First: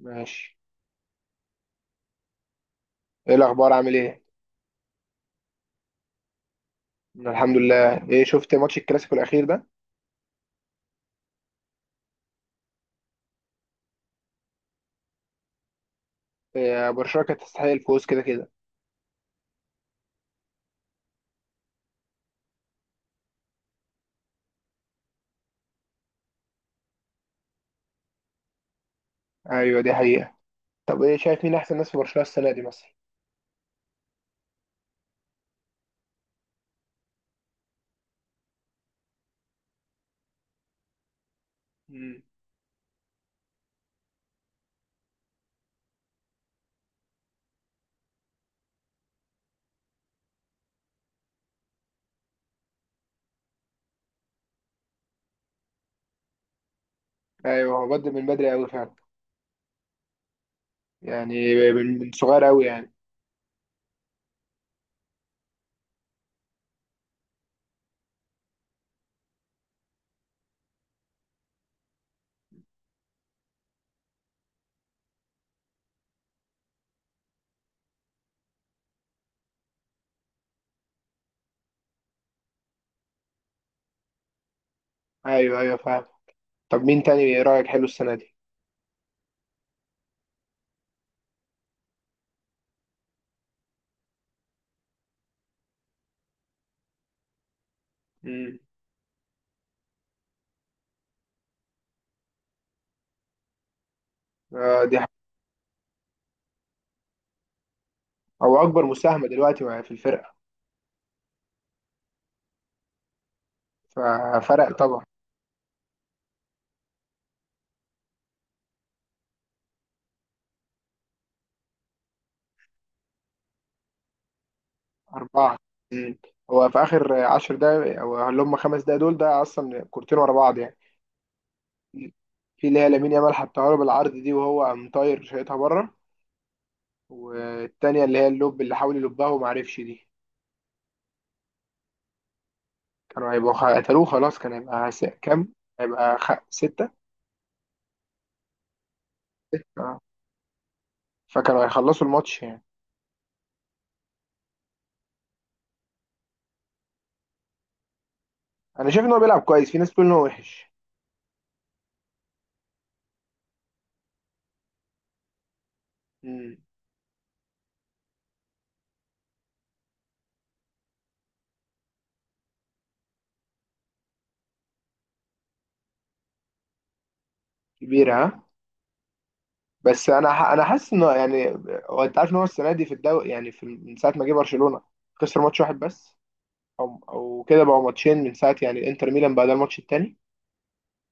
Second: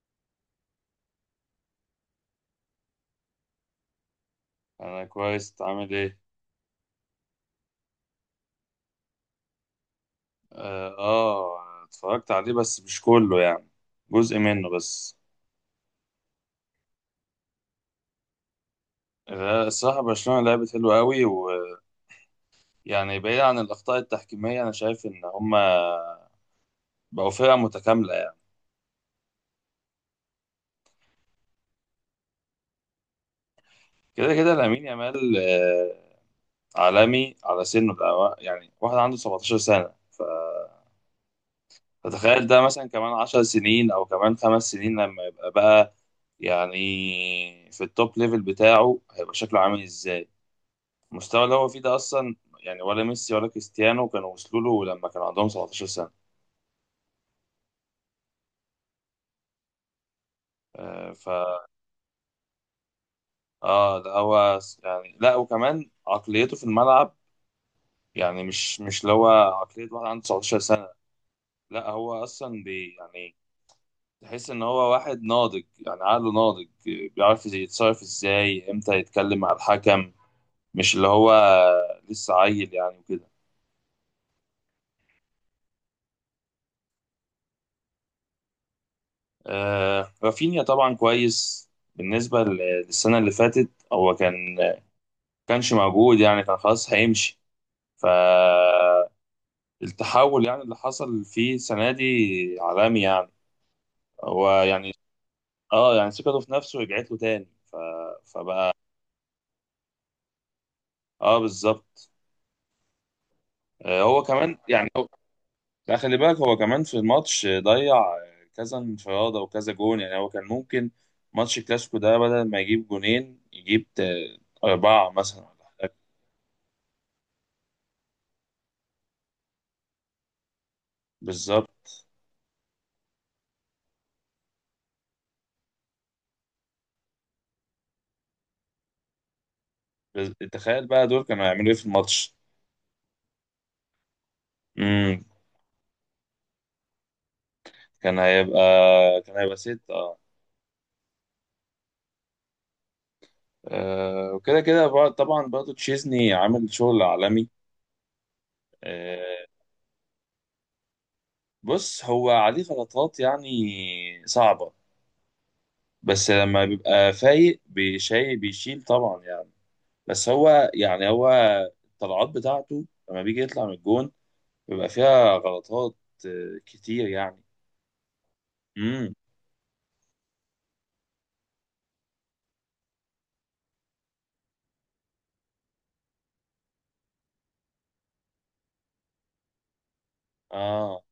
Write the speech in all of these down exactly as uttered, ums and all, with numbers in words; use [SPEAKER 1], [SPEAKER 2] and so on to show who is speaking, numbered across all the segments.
[SPEAKER 1] ماشي. ايه الاخبار، عامل ايه؟
[SPEAKER 2] انا كويس. إنت عامل ايه؟
[SPEAKER 1] أنا الحمد لله. ايه، شفت ماتش الكلاسيكو الاخير ده؟
[SPEAKER 2] اه آه، اتفرجت عليه بس مش كله يعني. جزء منه بس.
[SPEAKER 1] إيه، برشلونة كانت تستحق الفوز كده كده.
[SPEAKER 2] لا، الصراحة برشلونة لعبت حلوة قوي ويعني، بعيد عن الأخطاء التحكيمية. أنا شايف إن هما بقوا فرقة متكاملة يعني.
[SPEAKER 1] ايوه دي حقيقة. طب ايه، شايف مين احسن ناس في برشلونة السنة دي مثلا؟
[SPEAKER 2] كده كده لامين يامال، آه، عالمي على سنه ده يعني، واحد عنده 17 سنة ف-
[SPEAKER 1] مم.
[SPEAKER 2] فتخيل ده مثلا كمان 10 سنين أو كمان خمس سنين، لما يبقى بقى يعني في التوب ليفل بتاعه هيبقى شكله عامل إزاي. المستوى اللي هو فيه ده اصلا يعني، ولا ميسي ولا كريستيانو كانوا وصلوا له لما كان عندهم سبعتاشر سنة سنه.
[SPEAKER 1] ايوه، هو بدأ من بدري قوي فعلا.
[SPEAKER 2] آه، فا
[SPEAKER 1] يعني من من صغير قوي يعني.
[SPEAKER 2] اه ده هو س- يعني لا، وكمان عقليته في الملعب يعني مش مش اللي هو عقليه واحد عنده تسعة عشر سنة سنه. لا هو اصلا بي يعني تحس ان هو واحد ناضج، يعني عقله ناضج، بيعرف إزاي يتصرف، ازاي، امتى يتكلم مع الحكم، مش اللي هو لسه عيل يعني وكده.
[SPEAKER 1] ايوه ايوه فاهم. طب مين تاني، ايه رأيك حلو السنة دي؟
[SPEAKER 2] آه رافينيا طبعا كويس. بالنسبه ل- للسنه اللي فاتت هو كان كانش موجود يعني، كان خلاص هيمشي،
[SPEAKER 1] مم.
[SPEAKER 2] فالتحول يعني اللي حصل فيه السنة دي عالمي يعني. هو
[SPEAKER 1] آه
[SPEAKER 2] يعني
[SPEAKER 1] دي حقيقة.
[SPEAKER 2] اه يعني ثقته في نفسه رجعت له تاني ف...
[SPEAKER 1] هو
[SPEAKER 2] فبقى.
[SPEAKER 1] اكبر مساهمة دلوقتي مع- في الفرقة.
[SPEAKER 2] اه بالظبط. آه، هو كمان
[SPEAKER 1] ففرق
[SPEAKER 2] يعني
[SPEAKER 1] طبعا.
[SPEAKER 2] هو... لا خلي بالك، هو كمان في الماتش ضيع كذا انفرادة وكذا جون، يعني هو كان ممكن ماتش الكلاسيكو ده بدل ما يجيب جونين يجيب تا- أربعة مثلا
[SPEAKER 1] أربعة.
[SPEAKER 2] ولا حاجة.
[SPEAKER 1] مم. هو في آخر عشر دقايق، أو اللي هم خمس دقايق دول، ده أصلا كورتين ورا بعض يعني.
[SPEAKER 2] بالظبط.
[SPEAKER 1] في اللي هي لامين يامال حطها له بالعرض دي وهو قام طاير شايطها بره، والتانية اللي هي اللوب اللي حاول يلبها وما عرفش دي.
[SPEAKER 2] بز- تخيل بقى دول كانوا هيعملوا إيه في الماتش.
[SPEAKER 1] كانوا هيبقوا خ- قتلوه خلاص، كان هيبقى س- كام؟ هيبقى خ... ستة.
[SPEAKER 2] كان هيبقى كان هيبقى ست،
[SPEAKER 1] آه.
[SPEAKER 2] اه.
[SPEAKER 1] فكانوا هيخلصوا الماتش يعني.
[SPEAKER 2] آه، وكده كده بر- طبعا برضه تشيزني عامل شغل عالمي.
[SPEAKER 1] أنا شايف إن هو بيلعب
[SPEAKER 2] آه،
[SPEAKER 1] كويس، في ناس بتقول إن هو وحش.
[SPEAKER 2] بص، هو عليه غلطات يعني صعبة، بس
[SPEAKER 1] مم.
[SPEAKER 2] لما بيبقى فايق بيشي بيشيل طبعا يعني. بس هو يعني هو الطلعات بتاعته لما بيجي يطلع من الجون بيبقى فيها غلطات، آه، كتير يعني.
[SPEAKER 1] كبيرة ها.
[SPEAKER 2] امم
[SPEAKER 1] بس أنا ح... أنا حاسس إنه يعني هو، أنت عارف إن هو السنة دي في الدوري، يعني في... من ساعة ما جه برشلونة خسر ماتش واحد بس. أو أو كده بقوا ماتشين، من ساعة يعني إنتر ميلان بعد الماتش التاني.
[SPEAKER 2] اه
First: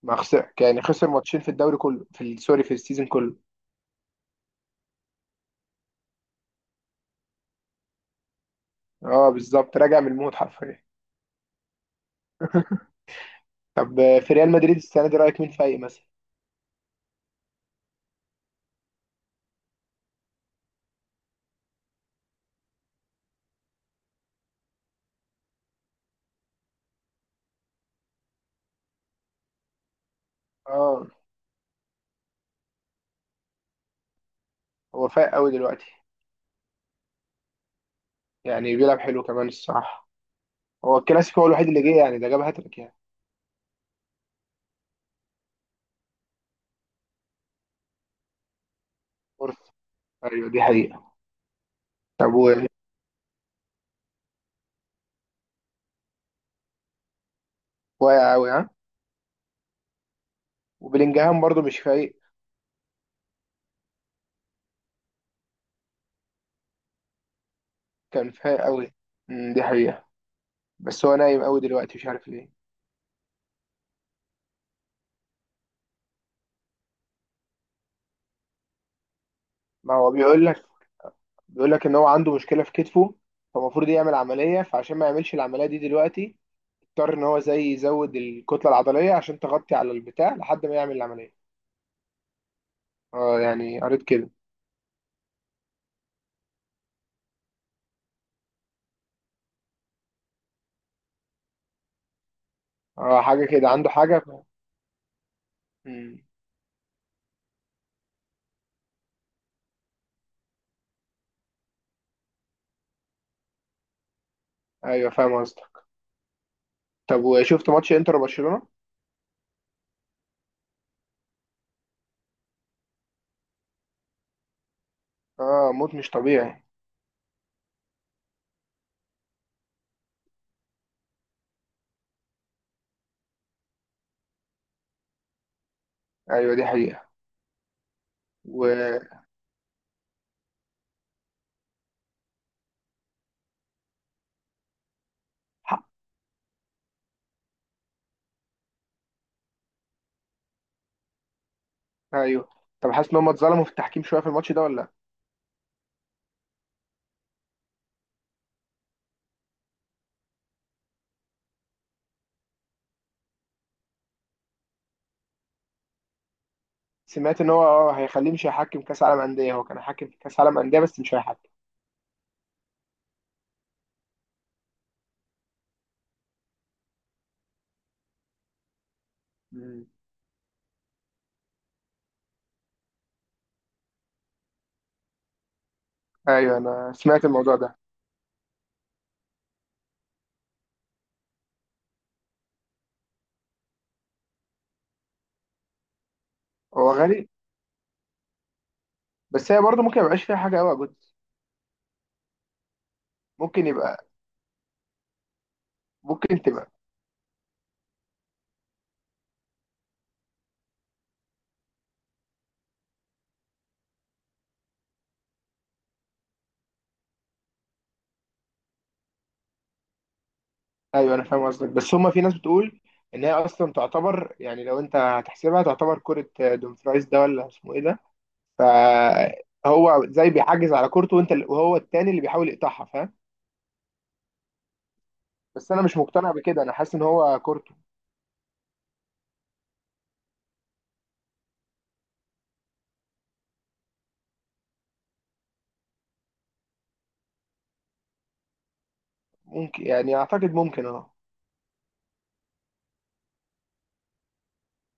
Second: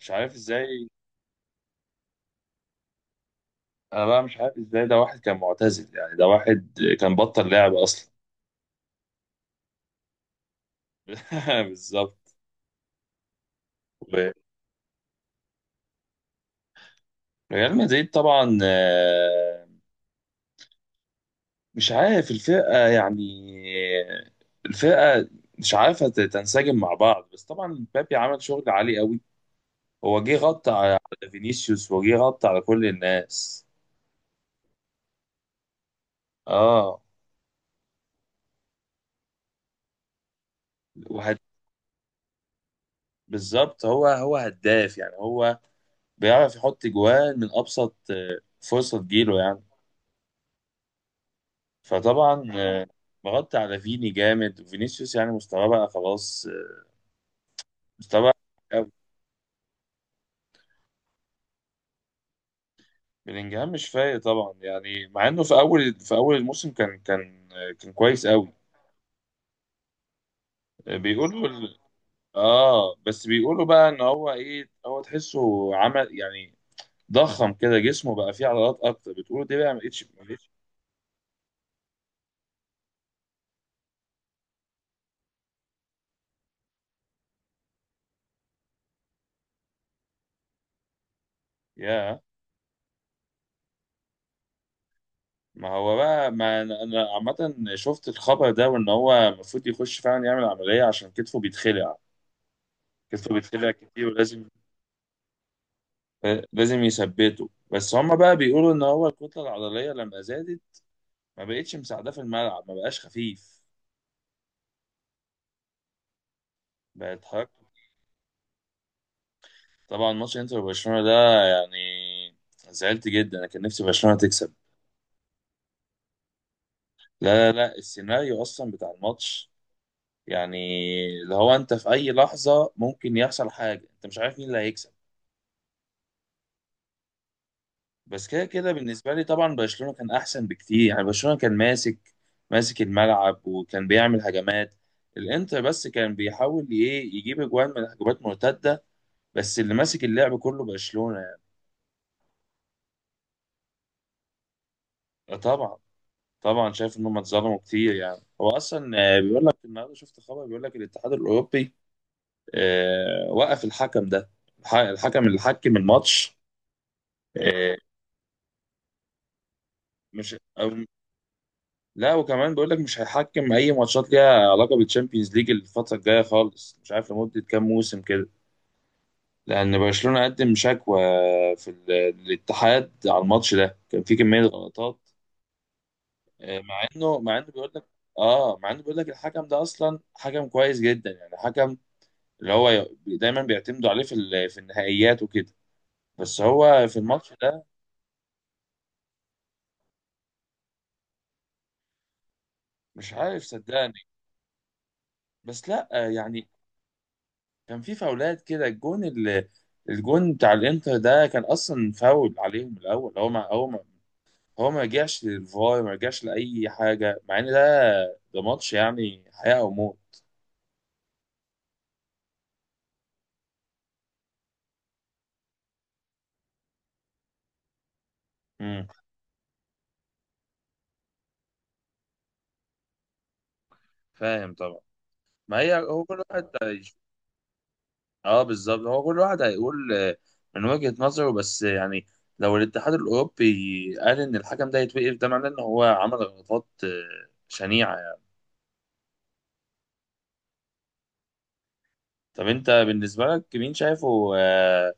[SPEAKER 2] مش
[SPEAKER 1] ما
[SPEAKER 2] عارف
[SPEAKER 1] خسر يعني،
[SPEAKER 2] ازاي.
[SPEAKER 1] خسر ماتشين في الدوري كله في ال- سوري، في السيزون كله.
[SPEAKER 2] انا بقى مش عارف ازاي، ده واحد كان معتزل يعني، ده واحد كان بطل لعب اصلا.
[SPEAKER 1] اه بالظبط، راجع من الموت حرفيا.
[SPEAKER 2] بالظبط.
[SPEAKER 1] طب آه، في ريال مدريد السنه دي رايك مين فايق مثلا؟
[SPEAKER 2] ريال مدريد طبعا، آه، مش عارف الفرقة يعني. الفرقة مش عارفة ت- تنسجم مع بعض، بس طبعا بابي عمل شغل عالي قوي. هو جه غطى على
[SPEAKER 1] اه
[SPEAKER 2] على فينيسيوس، وجه غطى على كل الناس.
[SPEAKER 1] هو فايق قوي دلوقتي.
[SPEAKER 2] اه
[SPEAKER 1] يعني بيلعب حلو كمان الصراحه. هو
[SPEAKER 2] وهد...
[SPEAKER 1] الكلاسيكو هو الوحيد اللي جه، يعني ده جاب هاتريك يعني.
[SPEAKER 2] بالظبط، هو هو هداف يعني، هو بيعرف يحط جوان من أبسط آه، فرصة تجيله يعني.
[SPEAKER 1] فرصه. ايوه دي حقيقه. طب
[SPEAKER 2] فطبعا
[SPEAKER 1] و-
[SPEAKER 2] آه، مغطى على فيني جامد، وفينيسيوس يعني مستواه بقى خلاص، آه، مستواه
[SPEAKER 1] واقع قوي ها. وبلينجهام برضه مش فايق.
[SPEAKER 2] بلينجهام مش فايق طبعا يعني، مع انه في اول في اول الموسم كان كان كان كويس
[SPEAKER 1] كان
[SPEAKER 2] قوي.
[SPEAKER 1] فايق قوي. أمم، دي حقيقه. بس هو نايم
[SPEAKER 2] بيقولوا
[SPEAKER 1] قوي
[SPEAKER 2] ال...
[SPEAKER 1] دلوقتي مش عارف ليه.
[SPEAKER 2] اه بس بيقولوا بقى ان هو ايه، هو تحسه عمل يعني ضخم كده، جسمه بقى فيه عضلات اكتر، بتقولوا دي بقى ما
[SPEAKER 1] ما
[SPEAKER 2] بقتش
[SPEAKER 1] هو
[SPEAKER 2] ما
[SPEAKER 1] بيقول
[SPEAKER 2] بقتش
[SPEAKER 1] لك، بيقول لك ان هو عنده مشكله في كتفه، فالمفروض يعمل عمليه. فعشان ما يعملش العمليه دي دلوقتي، اضطر ان هو زي يزود الكتله العضليه عشان تغطي على البتاع لحد ما يعمل العمليه.
[SPEAKER 2] يا
[SPEAKER 1] اه يعني قريت كده.
[SPEAKER 2] ما هو بقى، ما انا أنا عامه شفت الخبر ده، وان هو المفروض يخش فعلا يعمل عمليه عشان كتفه بيتخلع.
[SPEAKER 1] اه
[SPEAKER 2] كتفه
[SPEAKER 1] حاجه كده،
[SPEAKER 2] بيتخلع
[SPEAKER 1] عنده
[SPEAKER 2] كتير،
[SPEAKER 1] حاجه ف...
[SPEAKER 2] ولازم
[SPEAKER 1] مم.
[SPEAKER 2] لازم يثبته. بس هما بقى بيقولوا ان هو الكتله العضليه لما زادت، ما بقتش مساعداه في الملعب، ما بقاش خفيف،
[SPEAKER 1] ايوه فاهم قصدك.
[SPEAKER 2] بقت
[SPEAKER 1] طب
[SPEAKER 2] حركته.
[SPEAKER 1] وشفت ماتش انتر وبرشلونه؟
[SPEAKER 2] طبعا ماتش انتر وبرشلونة ده يعني زعلت جدا، انا كان نفسي برشلونة تكسب.
[SPEAKER 1] اه موت مش طبيعي.
[SPEAKER 2] لا لا لا، السيناريو اصلا بتاع الماتش يعني اللي هو، انت في اي لحظة ممكن يحصل حاجة، انت مش عارف مين اللي هيكسب.
[SPEAKER 1] ايوه دي حقيقه.
[SPEAKER 2] بس كده كده
[SPEAKER 1] و
[SPEAKER 2] بالنسبة لي طبعا برشلونة كان احسن بكتير يعني. برشلونة كان ماسك ماسك الملعب، وكان بيعمل هجمات. الانتر
[SPEAKER 1] حق.
[SPEAKER 2] بس كان بيحاول ايه يجيب اجوان من هجمات مرتدة، بس اللي ماسك اللعب كله برشلونة يعني.
[SPEAKER 1] ايوه. طب حاسس ان هم اتظلموا في التحكيم شويه في الماتش ده ولا لأ؟
[SPEAKER 2] طبعا. طبعا شايف ان هم اتظلموا كتير يعني. هو اصلا آه، بيقول لك النهارده شفت خبر، بيقول لك الاتحاد الاوروبي آه، وقف الحكم ده، الح- الحكم اللي حكم الماتش.
[SPEAKER 1] سمعت ان هو
[SPEAKER 2] آه،
[SPEAKER 1] اه هيخليه مش هيحكم كاس عالم انديه، هو كان حاكم في
[SPEAKER 2] مش
[SPEAKER 1] كاس عالم انديه
[SPEAKER 2] أو
[SPEAKER 1] بس مش هيحكم.
[SPEAKER 2] لا، وكمان بيقول لك مش هيحكم اي ماتشات ليها علاقه بالتشامبيونز ليج الفتره الجايه خالص، مش عارف لمده كام موسم كده، لان
[SPEAKER 1] مم.
[SPEAKER 2] برشلونه قدم شكوى في ال- الاتحاد على الماتش ده. كان في كميه غلطات،
[SPEAKER 1] ايوه
[SPEAKER 2] آه، مع
[SPEAKER 1] انا
[SPEAKER 2] انه
[SPEAKER 1] سمعت
[SPEAKER 2] مع انه
[SPEAKER 1] الموضوع
[SPEAKER 2] بيقول
[SPEAKER 1] ده.
[SPEAKER 2] لك، اه مع انه بيقول لك الحكم ده اصلا حكم كويس جدا يعني، حكم اللي هو ي- دايما بيعتمدوا عليه في ال- في النهائيات وكده، بس هو
[SPEAKER 1] هو
[SPEAKER 2] في
[SPEAKER 1] غالي.
[SPEAKER 2] الماتش ده
[SPEAKER 1] بس هي برضه ممكن ما يبقاش فيها حاجه قوي يا جد.
[SPEAKER 2] مش عارف
[SPEAKER 1] ممكن
[SPEAKER 2] صدقني.
[SPEAKER 1] يبقى.
[SPEAKER 2] بس لا
[SPEAKER 1] ممكن
[SPEAKER 2] يعني
[SPEAKER 1] تبقى.
[SPEAKER 2] كان في فاولات كده. الجون ال- الجون بتاع الانتر ده كان اصلا فاول عليهم الاول. هو ما هو ما هو ما رجعش للفار، ما رجعش لاي حاجه، مع ان ده ده ماتش يعني حياه او موت.
[SPEAKER 1] ايوه انا فاهم قصدك، بس هما في ناس بتقول ان هي اصلا تعتبر، يعني لو انت هتحسبها تعتبر كرة آه، دومفرايز ده ولا اسمه ايه ده،
[SPEAKER 2] امم،
[SPEAKER 1] فهو زي بيحجز على كورته، وانت وهو التاني اللي بيحاول يقطعها، فاهم.
[SPEAKER 2] فاهم طبعا. ما
[SPEAKER 1] بس
[SPEAKER 2] هي
[SPEAKER 1] انا مش
[SPEAKER 2] هو كل
[SPEAKER 1] مقتنع
[SPEAKER 2] واحد،
[SPEAKER 1] بكده، انا حاسس ان هو كورته.
[SPEAKER 2] اه بالظبط، هو كل واحد هيقول آه، من وجهة نظره بس يعني. لو الاتحاد الأوروبي قال إن الحكم ده يتوقف، ده معناه إن هو عمل غلطات آه، شنيعة يعني.
[SPEAKER 1] ممكن يعني، اعتقد ممكن اه.
[SPEAKER 2] طب أنت بالنسبة لك مين شايفه آه،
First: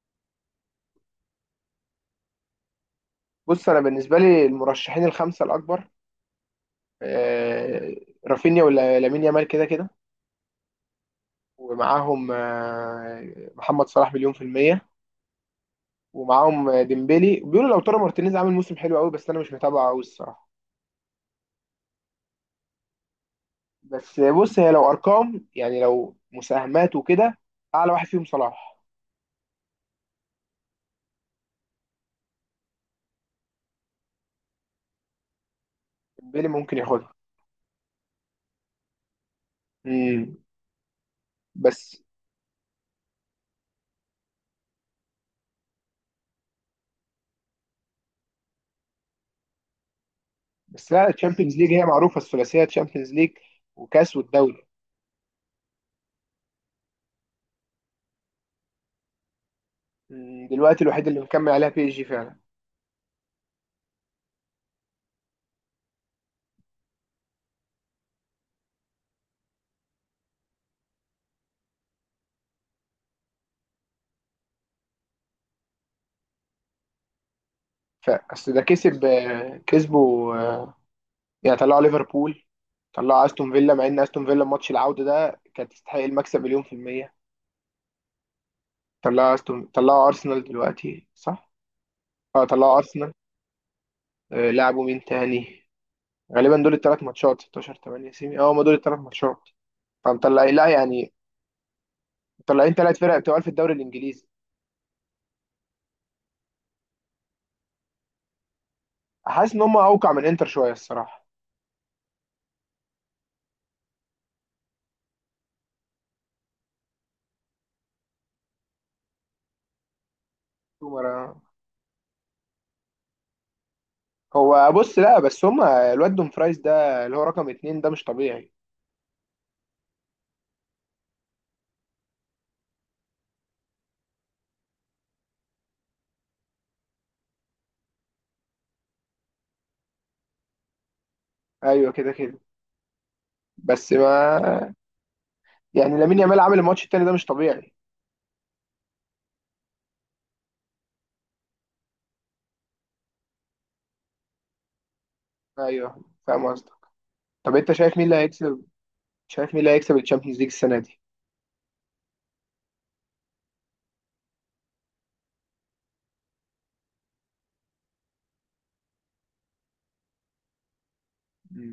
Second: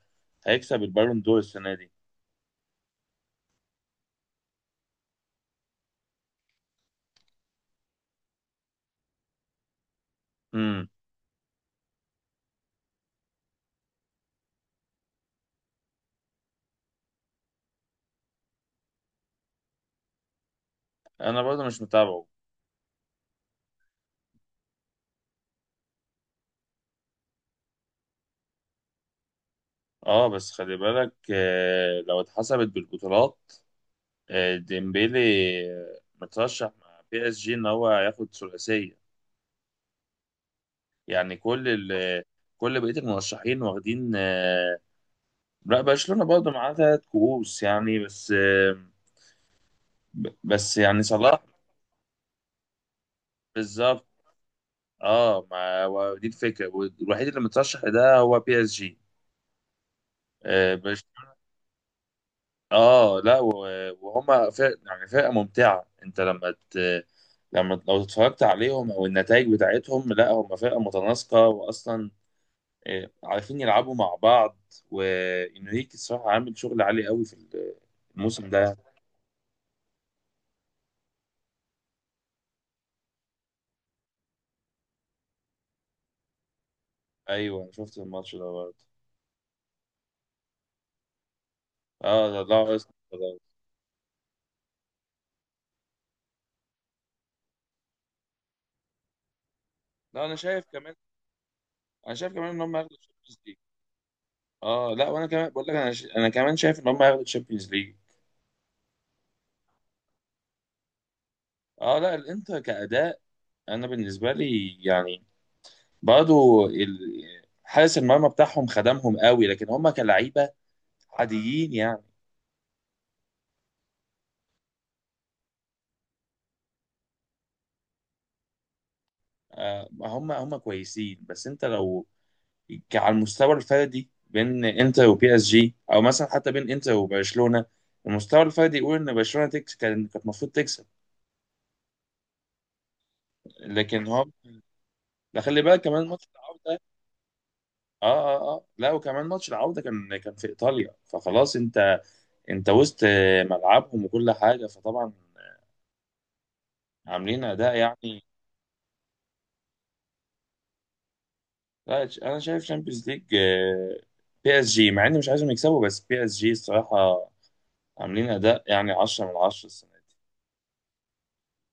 [SPEAKER 2] هيكسب البالون دور السنة دي؟
[SPEAKER 1] بص انا بالنسبة لي المرشحين الخمسة الاكبر، آه، رافينيا ولا لامين يامال كده كده،
[SPEAKER 2] امم.
[SPEAKER 1] ومعاهم آه، محمد صلاح مليون في المية، ومعاهم آه، ديمبلي. بيقولوا لو ترى مارتينيز عامل موسم حلو قوي بس انا مش متابعه قوي الصراحة.
[SPEAKER 2] أنا برضه مش متابعه.
[SPEAKER 1] بس بص، هي لو ارقام يعني، لو مساهمات وكده، اعلى واحد فيهم صلاح.
[SPEAKER 2] اه بس خلي بالك، آه، لو اتحسبت بالبطولات، آه، ديمبيلي آه،
[SPEAKER 1] ديمبلي
[SPEAKER 2] مترشح
[SPEAKER 1] ممكن
[SPEAKER 2] مع
[SPEAKER 1] ياخدها.
[SPEAKER 2] بي اس جي إن هو هياخد ثلاثية.
[SPEAKER 1] امم.
[SPEAKER 2] يعني كل ال
[SPEAKER 1] بس
[SPEAKER 2] آه، كل بقية المرشحين واخدين آه، لا، برشلونة برضه معاه تلات كؤوس يعني، بس بس
[SPEAKER 1] بس
[SPEAKER 2] يعني
[SPEAKER 1] لا،
[SPEAKER 2] صلاح.
[SPEAKER 1] الشامبيونز ليج هي معروفه، الثلاثيه تشامبيونز ليج
[SPEAKER 2] بالظبط.
[SPEAKER 1] وكاس والدوري.
[SPEAKER 2] اه ما هو دي الفكرة، والوحيد اللي مترشح ده هو بي اس جي.
[SPEAKER 1] مم،
[SPEAKER 2] اه
[SPEAKER 1] دلوقتي
[SPEAKER 2] برش-
[SPEAKER 1] الوحيد اللي مكمل عليها بي اس جي فعلا.
[SPEAKER 2] آه، لا و- وهما فرق يعني، فرقة ممتعة. انت لما ت... لما لو اتفرجت عليهم او النتائج بتاعتهم، لا هما فرقة متناسقة، واصلا آه، عارفين يلعبوا مع بعض. وانريكي الصراحة عامل شغل عالي قوي في الموسم
[SPEAKER 1] فاصل ده
[SPEAKER 2] ده.
[SPEAKER 1] كسب آه، كسبوا آه، يعني طلعوا ليفربول، طلعوا استون فيلا، مع ان استون فيلا ماتش العوده ده كانت تستحق المكسب مليون في الميه.
[SPEAKER 2] ايوه شفت الماتش ده برضه.
[SPEAKER 1] طلعوا استون، طلعوا ارسنال دلوقتي صح؟
[SPEAKER 2] اه
[SPEAKER 1] اه
[SPEAKER 2] ده
[SPEAKER 1] طلعوا ارسنال.
[SPEAKER 2] لا،
[SPEAKER 1] آه، لعبوا مين تاني؟ غالبا دول الثلاث ماتشات، ستاشر، تمانية، سيمي. اه هم دول الثلاث ماتشات.
[SPEAKER 2] لا انا
[SPEAKER 1] فمطلع
[SPEAKER 2] شايف
[SPEAKER 1] لا
[SPEAKER 2] كمان،
[SPEAKER 1] يعني،
[SPEAKER 2] انا شايف كمان ان
[SPEAKER 1] مطلعين
[SPEAKER 2] هم هياخدوا
[SPEAKER 1] ثلاث فرق
[SPEAKER 2] الشامبيونز
[SPEAKER 1] بتوع في
[SPEAKER 2] ليج.
[SPEAKER 1] الدوري الانجليزي.
[SPEAKER 2] اه لا، وانا كمان بقول لك انا ش... انا كمان شايف ان هم هياخدوا الشامبيونز ليج.
[SPEAKER 1] حاسس ان هم اوقع من انتر شويه الصراحه.
[SPEAKER 2] اه لا، الانتر كاداء انا بالنسبه لي يعني، برضه ال... حارس المرمى بتاعهم خدمهم قوي، لكن هم كلعيبه
[SPEAKER 1] سومر.
[SPEAKER 2] عاديين يعني.
[SPEAKER 1] هو بص لا، بس هم الواد دوم فرايز ده اللي هو رقم اتنين ده مش طبيعي.
[SPEAKER 2] آه هم هم كويسين، بس انت لو ك- على المستوى الفردي بين انتر وبي اس جي، او مثلا حتى بين انتر وبرشلونه، المستوى الفردي يقول ان برشلونه تكس كان كانت المفروض تكسب.
[SPEAKER 1] ايوه كده كده. بس
[SPEAKER 2] لكن هم،
[SPEAKER 1] ما
[SPEAKER 2] لا خلي بالك
[SPEAKER 1] يعني،
[SPEAKER 2] كمان
[SPEAKER 1] لامين
[SPEAKER 2] ماتش
[SPEAKER 1] يامال عامل
[SPEAKER 2] العودة.
[SPEAKER 1] الماتش التاني ده مش طبيعي.
[SPEAKER 2] اه اه اه لا، وكمان ماتش العودة كان كان في ايطاليا، فخلاص انت، انت وسط ملعبهم وكل حاجة، فطبعا
[SPEAKER 1] ايوه فاهم قصدك.
[SPEAKER 2] عاملين
[SPEAKER 1] طب انت
[SPEAKER 2] اداء
[SPEAKER 1] شايف مين اللي
[SPEAKER 2] يعني.
[SPEAKER 1] هيكسب؟ شايف مين اللي هيكسب الشامبيونز ليج السنه
[SPEAKER 2] لا، انا شايف شامبيونز ليج بي اس جي، مع اني مش عايزهم يكسبوا، بس بي اس جي الصراحة عاملين اداء يعني عشرة من عشرة
[SPEAKER 1] دي؟